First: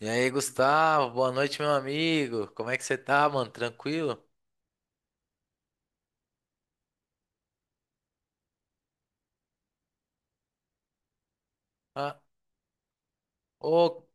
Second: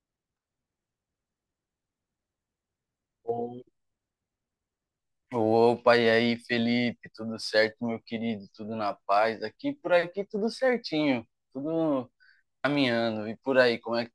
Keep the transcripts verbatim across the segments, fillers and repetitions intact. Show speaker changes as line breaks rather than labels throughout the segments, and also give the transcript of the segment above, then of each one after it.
E aí, Gustavo, boa noite, meu amigo. Como é que você tá, mano? Tranquilo?
Opa, e aí, Felipe? Tudo certo, meu querido? Tudo na paz? Aqui por aqui tudo certinho, tudo
Ah,
caminhando. E por aí, como
ô,
é que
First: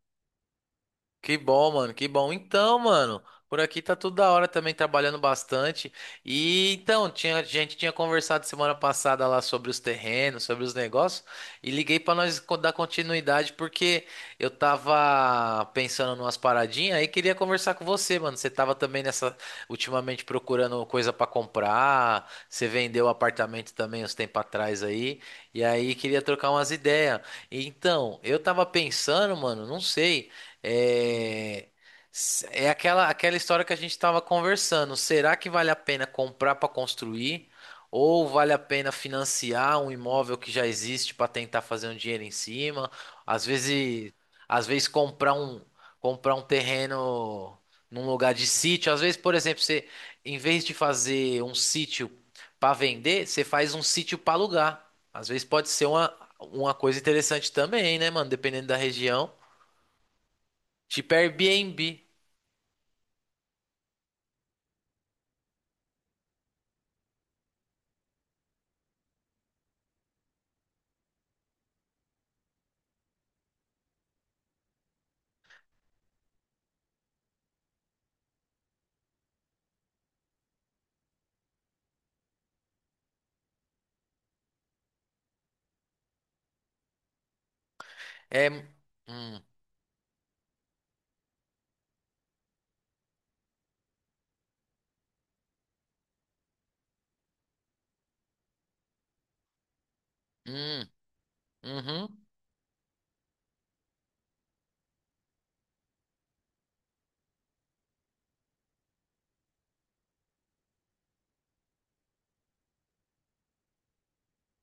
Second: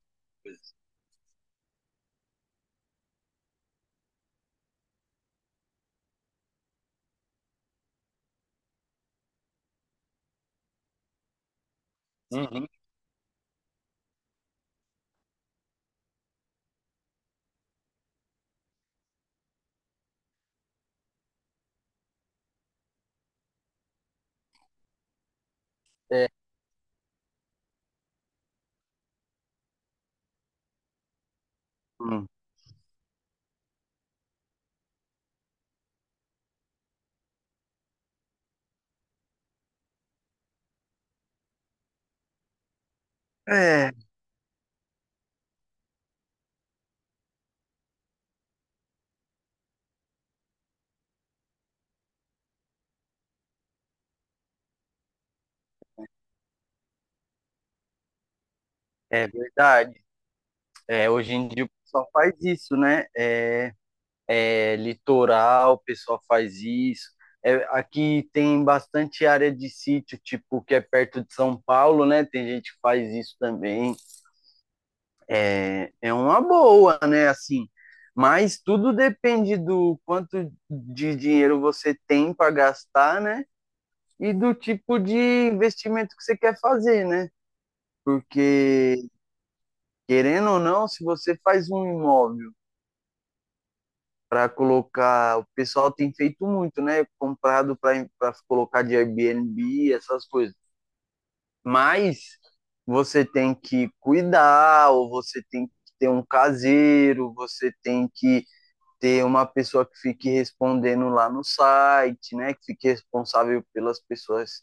que bom, mano, que bom. Então, mano, por aqui tá tudo da hora também, trabalhando bastante. E então, tinha, a gente tinha conversado semana passada lá sobre os terrenos, sobre os negócios, e liguei pra nós co-
Uhum.
dar continuidade porque eu tava pensando numas paradinhas aí queria conversar com você, mano. Você tava também nessa, ultimamente procurando coisa pra comprar, você vendeu o apartamento também uns tempos atrás aí, e aí queria
É,
trocar umas ideias. Então, eu tava pensando, mano, não sei. É,
hum.
é aquela, aquela história que a gente estava conversando. Será que vale a pena comprar para construir? Ou vale a pena financiar um imóvel que já existe para tentar fazer um dinheiro em cima? Às
é,
vezes, às vezes comprar um, comprar um terreno num lugar de sítio. Às vezes, por exemplo, você, em vez de fazer um sítio para vender, você faz um sítio para alugar. Às vezes pode ser uma, uma coisa interessante também, né, mano? Dependendo da
é
região.
verdade. É,
Tipo
hoje em dia o
Airbnb.
pessoal faz isso, né? É, é litoral, o pessoal faz isso. É, aqui tem bastante área de sítio, tipo, que é perto de São Paulo, né? Tem gente que faz isso também. É, é uma boa, né? Assim, mas tudo depende do quanto de dinheiro você tem para gastar, né? E do tipo de investimento que você quer fazer, né?
É.
Porque,
Hum,
querendo ou não, se você faz um imóvel para colocar, o pessoal tem feito muito, né? Comprado para para colocar de Airbnb, essas coisas.
hum, uhum.
Mas você tem que cuidar, ou você tem que ter um caseiro, você tem que ter uma pessoa que fique respondendo lá no site, né? Que fique responsável pelas pessoas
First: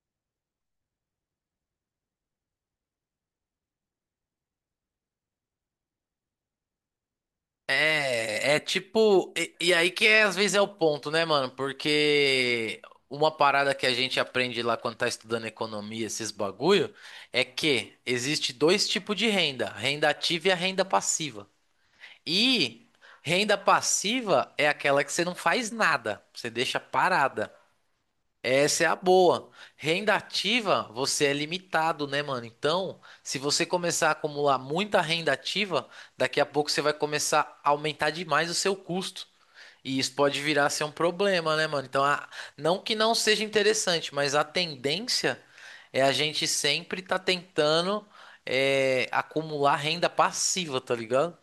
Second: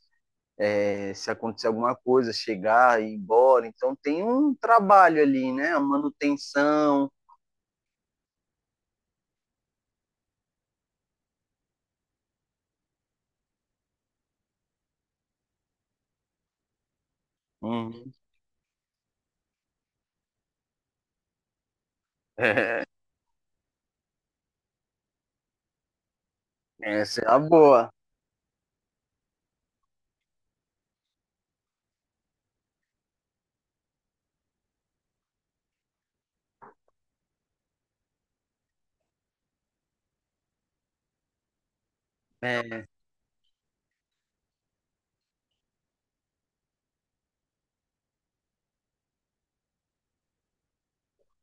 é, se acontecer alguma coisa, chegar e ir embora. Então tem um trabalho ali, né? A manutenção.
É, é tipo. E, e aí que é, às vezes é o ponto, né, mano? Porque uma parada que a gente aprende lá quando tá estudando economia, esses bagulho, é que
Uhum.
existe dois tipos de renda: a renda ativa e a renda passiva.
É,
E renda passiva é aquela que você não faz nada, você deixa
essa é a
parada.
boa.
Essa é a boa. Renda ativa, você é limitado, né, mano? Então, se você começar a acumular muita renda ativa, daqui a pouco você vai começar a aumentar demais o seu custo. E isso pode virar a ser um problema, né, mano? Então, a- não
É,
que não seja interessante, mas a tendência é a gente sempre tá tentando é, acumular renda passiva, tá ligado?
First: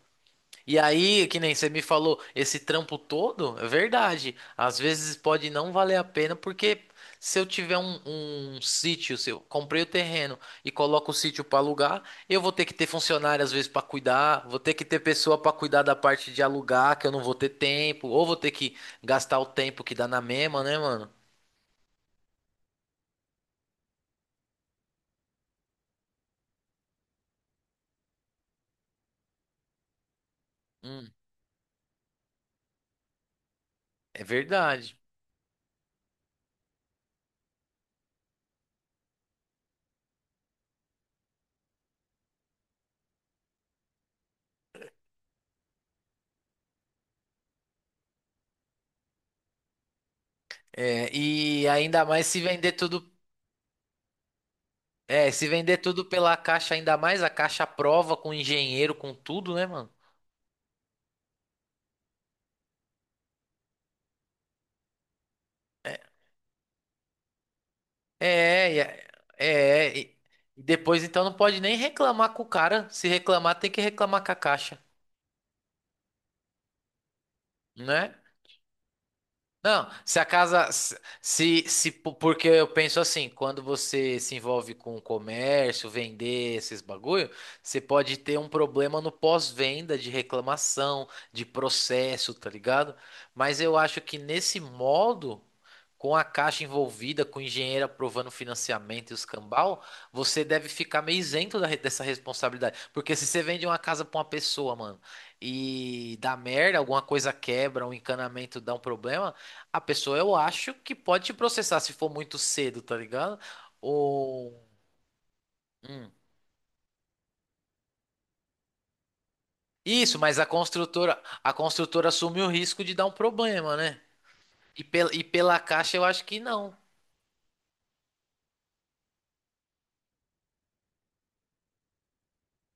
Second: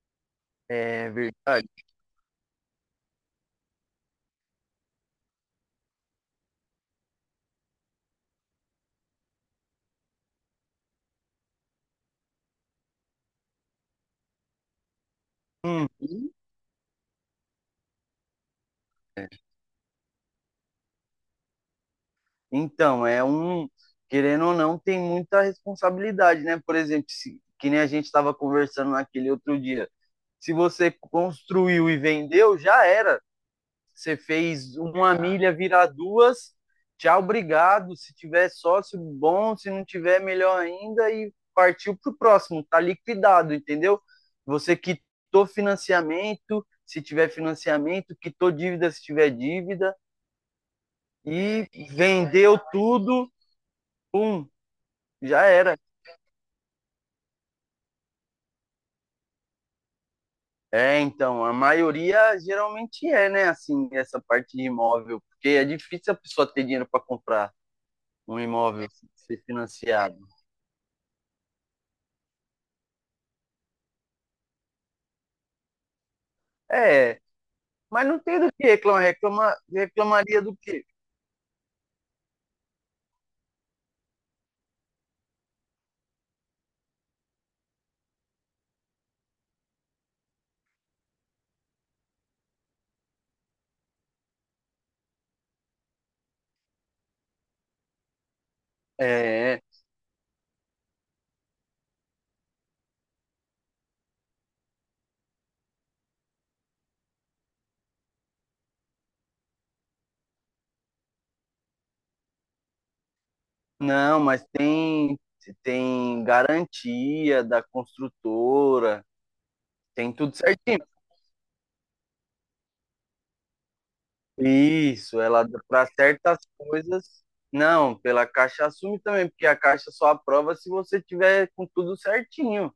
E
é
aí, que nem
verdade.
você me falou, esse trampo todo, é verdade. Às vezes pode não valer a pena, porque se eu tiver um, um sítio, se eu comprei o terreno e coloco o sítio para alugar, eu vou ter que ter funcionário às vezes para cuidar, vou ter que ter pessoa para cuidar da parte
Uhum.
de alugar, que eu não vou ter tempo, ou vou ter que
É.
gastar o tempo que dá na mesma, né, mano?
Então, é um. Querendo ou não, tem muita responsabilidade, né? Por exemplo, se, que nem a gente estava conversando naquele outro dia. Se você
Hum,
construiu e vendeu, já era. Você
é
fez
verdade.
uma milha virar duas, tchau, obrigado. Se tiver sócio, bom. Se não tiver, melhor ainda. E partiu para o próximo, tá liquidado, entendeu? Você quitou financiamento, se tiver financiamento, quitou dívida, se tiver dívida.
É, e
E
ainda mais se
vendeu
vender tudo,
tudo, pum,
é,
já
se vender
era.
tudo pela caixa, ainda mais a caixa à prova com engenheiro, com tudo, né, mano?
É, então, a maioria geralmente é, né, assim, essa parte de imóvel, porque é difícil a pessoa ter dinheiro para comprar um
É, e-
imóvel
é,
ser
é, e
financiado.
e depois então não pode nem reclamar com o cara. Se reclamar, tem que reclamar com a caixa,
É, mas
né?
não tem do que reclamar. Reclama,
Não, se a
reclamaria do
casa,
quê?
se, se, se- po- porque eu penso assim, quando você se envolve com o comércio, vender esses bagulho, você pode ter um problema no pós-venda de reclamação, de processo, tá ligado? Mas eu acho que nesse modo com a Caixa envolvida, com o engenheiro aprovando financiamento e os
É,
cambal, você deve ficar meio isento da re- dessa responsabilidade. Porque se você vende uma casa pra uma pessoa, mano, e dá merda, alguma coisa quebra, um encanamento dá um problema, a pessoa eu acho que pode te processar se for muito cedo, tá ligado?
não, mas
Ou.
tem,
Hum.
tem garantia da construtora, tem
Isso,
tudo
mas a
certinho.
construtora, a construtora assume o risco de dar um problema, né? E, pel,
Isso,
e
ela
pela
para
Caixa eu acho que
certas
não.
coisas. Não, pela Caixa assume também, porque a Caixa só aprova se você tiver com tudo certinho.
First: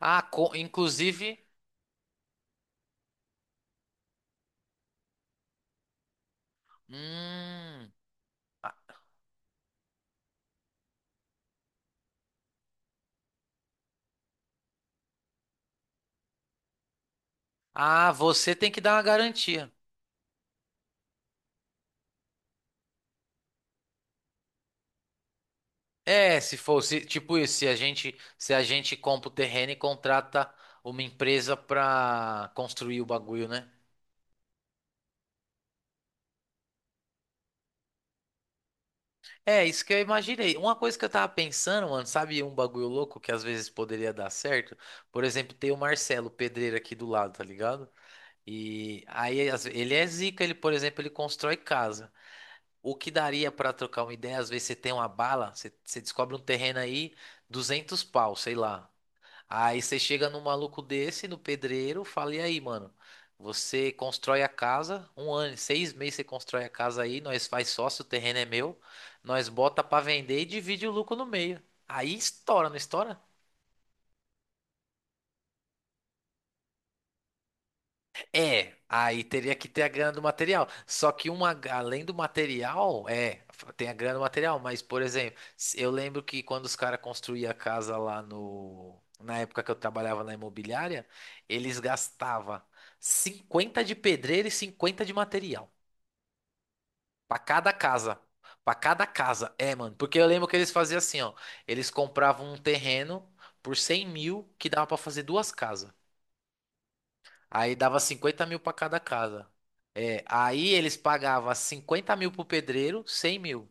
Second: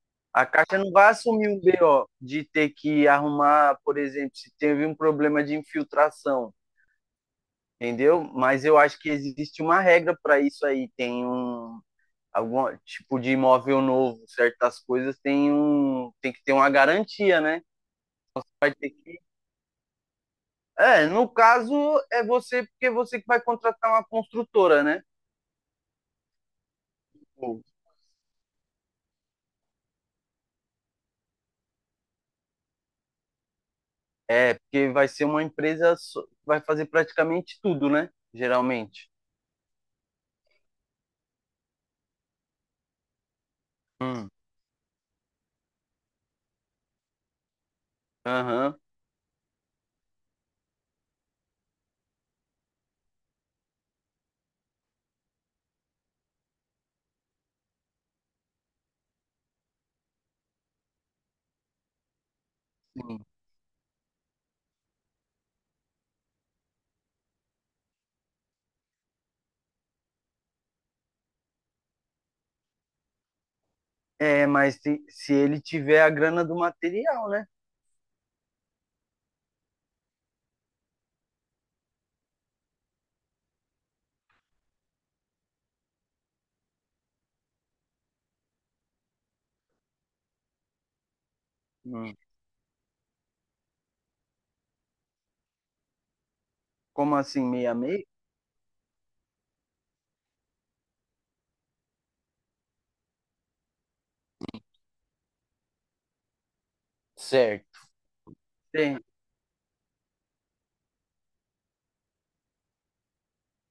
Ah,
A
co-
Caixa não vai
inclusive.
assumir um B O de ter que arrumar, por exemplo, se teve um problema de infiltração,
Hum.
entendeu? Mas eu acho que existe uma regra para isso aí, tem um, algum tipo de imóvel novo, certas coisas tem um tem que ter uma garantia, né?
Ah, você tem
Vai
que
ter
dar uma
que
garantia.
É, no caso é você porque é você que vai contratar uma construtora, né?
É, se fosse tipo isso,
Ou-
se a gente, se a gente compra o terreno e contrata uma empresa pra construir o bagulho, né?
É, porque vai ser uma empresa só- que vai fazer praticamente tudo, né? Geralmente.
É, isso que eu imaginei. Uma coisa que eu tava pensando, mano, sabe um bagulho louco que às vezes poderia
Hum.
dar certo? Por exemplo, tem o Marcelo, o pedreiro aqui do lado, tá ligado?
Aham.
E aí às ve- ele é zica, ele, por exemplo, ele constrói casa. O que daria pra trocar uma ideia? Às vezes você tem uma bala, você, você descobre um terreno aí, duzentos pau, sei lá. Aí você chega num maluco desse, no pedreiro, fala, e aí, mano?
Sim.
Você constrói a casa, um ano, seis meses você constrói a casa aí, nós faz sócio, o terreno é meu, nós bota pra vender e divide o lucro no meio. Aí estoura, não estoura?
É, mas se, se ele tiver a grana do material, né?
É, aí teria que ter a grana do material. Só que uma, além do material, é, tem a grana do material, mas, por exemplo, se- eu lembro que quando os caras construíam a casa lá no. Na época que eu trabalhava na imobiliária, eles
Hum.
gastavam cinquenta de pedreiro e cinquenta de material.
Como
Pra
assim,
cada
meia meia?
casa. Pra cada casa. É, mano. Porque eu lembro que eles faziam assim, ó. Eles compravam um terreno por cem mil que dava pra fazer duas casas. Aí
Certo.
dava cinquenta mil pra cada
Tem.
casa. É, aí eles pagavam cinquenta mil pro pedreiro, cem mil.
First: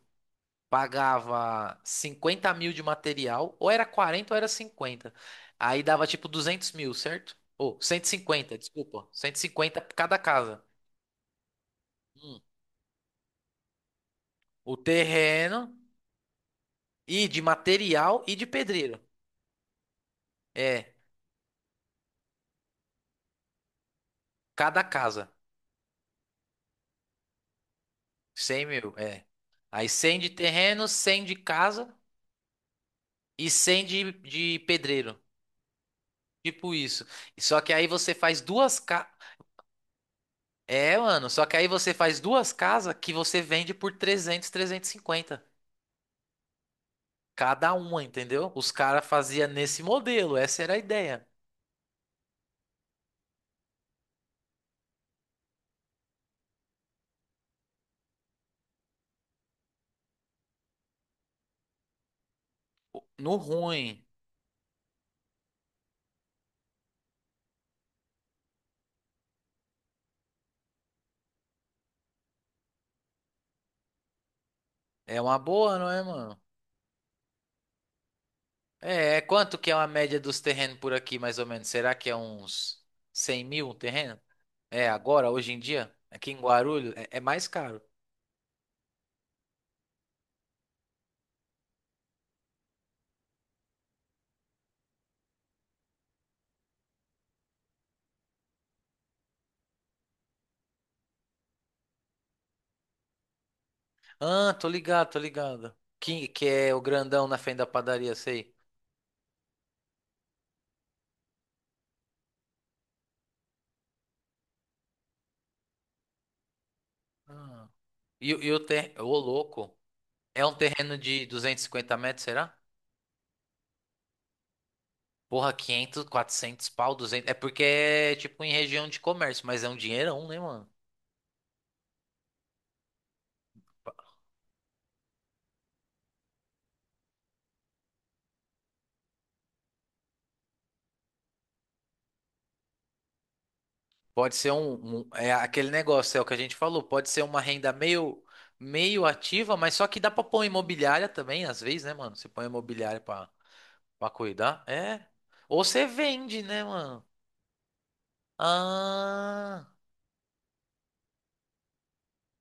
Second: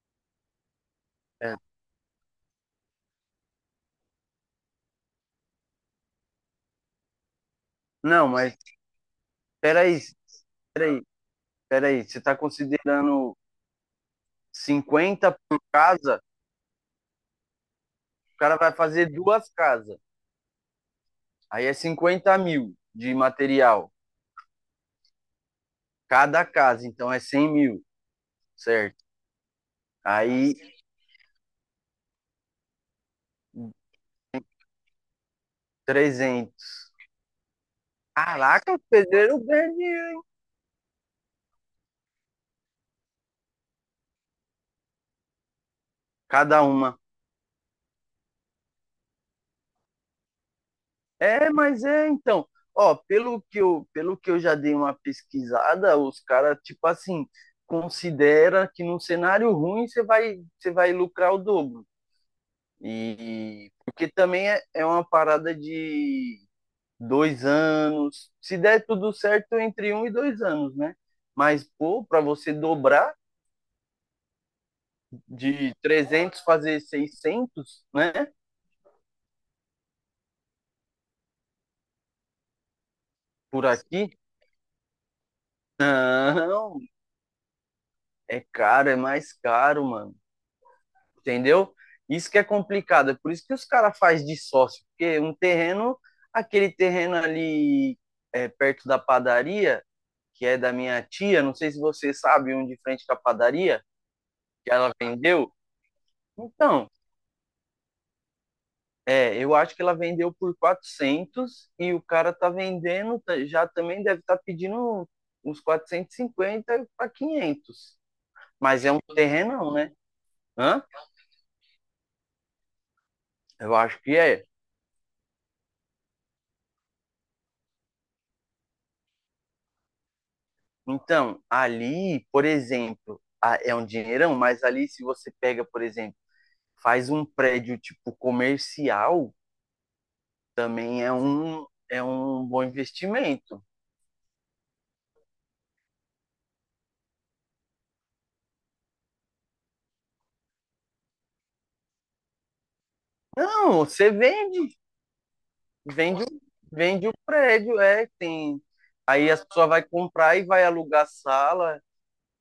É.
Pagava cinquenta mil de material, ou era quarenta ou era cinquenta. Aí dava tipo duzentos mil, certo? Ou cento e
Não,
cinquenta
mas
desculpa, cento e cinquenta pra
peraí,
cada casa.
peraí, peraí. Você está
Hum.
considerando
O
cinquenta por
terreno
casa,
e de material e
o
de
cara vai
pedreiro.
fazer duas casas.
É,
Aí é cinquenta mil de material,
cada casa.
cada casa, então é cem mil,
Cem mil,
certo?
é. Aí cem de
Aí
terreno, cem de casa e cem de, de pedreiro. Tipo
trezentos.
isso. Só que aí você faz
Caraca, o
duas ca...
pedreiro ganha dinheiro,
É, mano, só que aí você faz duas casas que você vende por trezentos, trezentos e cinquenta
cada uma.
cada uma, entendeu? Os caras faziam nesse modelo, essa era a ideia.
É, mas é, então. Ó, pelo que eu, pelo que eu já dei uma pesquisada, os caras, tipo assim, considera que num cenário ruim você vai, você vai lucrar o dobro.
No
E
ruim,
porque também é, é uma parada de dois anos. Se der tudo certo, entre um e dois anos, né? Mas, pô, para você dobrar
é uma
de
boa, não é, mano?
trezentos fazer seiscentos né?
É, é quanto que é uma média dos terrenos por aqui, mais ou menos? Será que é uns cem
Por
mil um
aqui,
terreno? É, agora, hoje em dia, aqui em
não,
Guarulhos, é, é mais caro.
é caro, é mais caro, mano. Entendeu? Isso que é complicado. É por isso que os caras fazem de sócio. Porque um terreno, aquele terreno ali é, perto da padaria, que é da minha tia, não sei se você sabe, um de frente com a padaria,
Ah, tô
que ela
ligado, tô
vendeu.
ligado. Que, que é o
Então,
grandão na frente da padaria, sei.
é, eu acho que ela vendeu por quatrocentos e o cara tá vendendo, tá- já também deve estar pedindo uns quatrocentos e cinquenta para
Ah.
quinhentos.
E, o- e o
Mas é
ter...
um
Ô,
terrenão,
louco.
né?
É um
Hã?
terreno de duzentos e cinquenta metros, será?
Eu acho que é.
Porra, quinhentos, quatrocentos pau, duzentos. É porque é tipo em região de comércio, mas é um dinheirão, né, mano?
Então, ali, por exemplo, a- é um dinheirão, mas ali se você pega, por exemplo, faz um prédio tipo comercial, também é um, é um bom investimento.
Pode ser um, um- É aquele negócio, é o que a gente falou. Pode ser uma renda meio, meio ativa, mas só que dá pra pôr imobiliária também, às vezes, né, mano? Você põe imobiliária pra,
Não,
pra
você
cuidar.
vende
É. Ou você
Vende, o-
vende, né, mano?
vende o prédio, é, tem. Aí a pessoa
Ah.
vai comprar e vai alugar a sala,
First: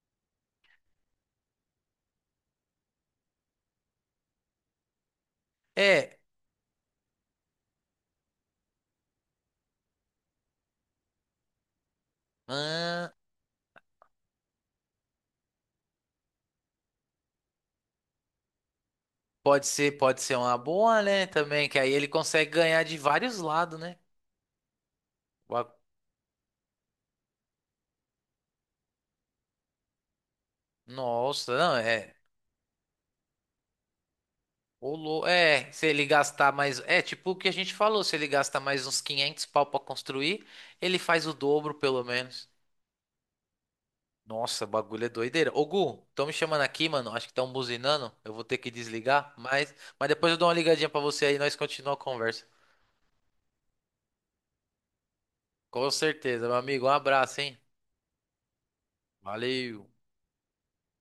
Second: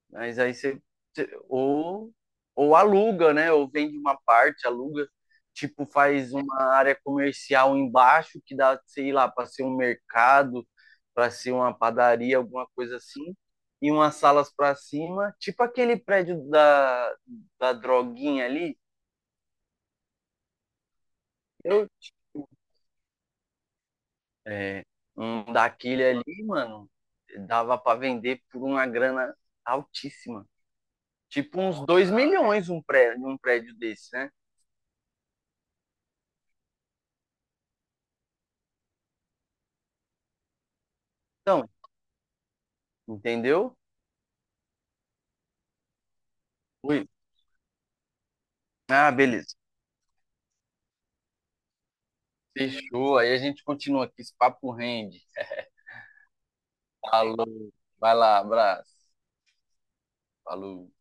mas aí você, você- ou ou aluga, né? Ou vende uma parte, aluga, tipo
É.
faz uma área comercial embaixo que dá, sei lá, para ser um mercado, para ser uma padaria, alguma coisa
Ah.
assim, e umas salas para cima, tipo aquele prédio da da droguinha ali.
Pode ser, pode ser uma boa, né? Também, que
Eu
aí ele
tipo,
consegue ganhar de vários lados, né?
é, um
O a-
daquele ali, mano, dava pra vender por uma grana altíssima.
Nossa,
Tipo
não,
uns dois
é.
milhões um prédio, um prédio desse, né?
O lou- É, se ele gastar mais. É, tipo o que a gente falou, se ele gastar mais uns quinhentos pau pra construir, ele faz o
Então,
dobro, pelo menos.
entendeu?
Nossa, o bagulho é doideira. Ô, Gu, estão me chamando aqui,
Ui.
mano. Acho que estão buzinando. Eu vou ter que
Ah,
desligar,
beleza.
mas, mas depois eu dou uma ligadinha pra você aí e nós continuamos a conversa.
Fechou. Aí a gente continua aqui. Esse papo rende.
Com certeza, meu amigo. Um abraço, hein?
Falou. Vai lá, abraço.
Valeu.
Falou.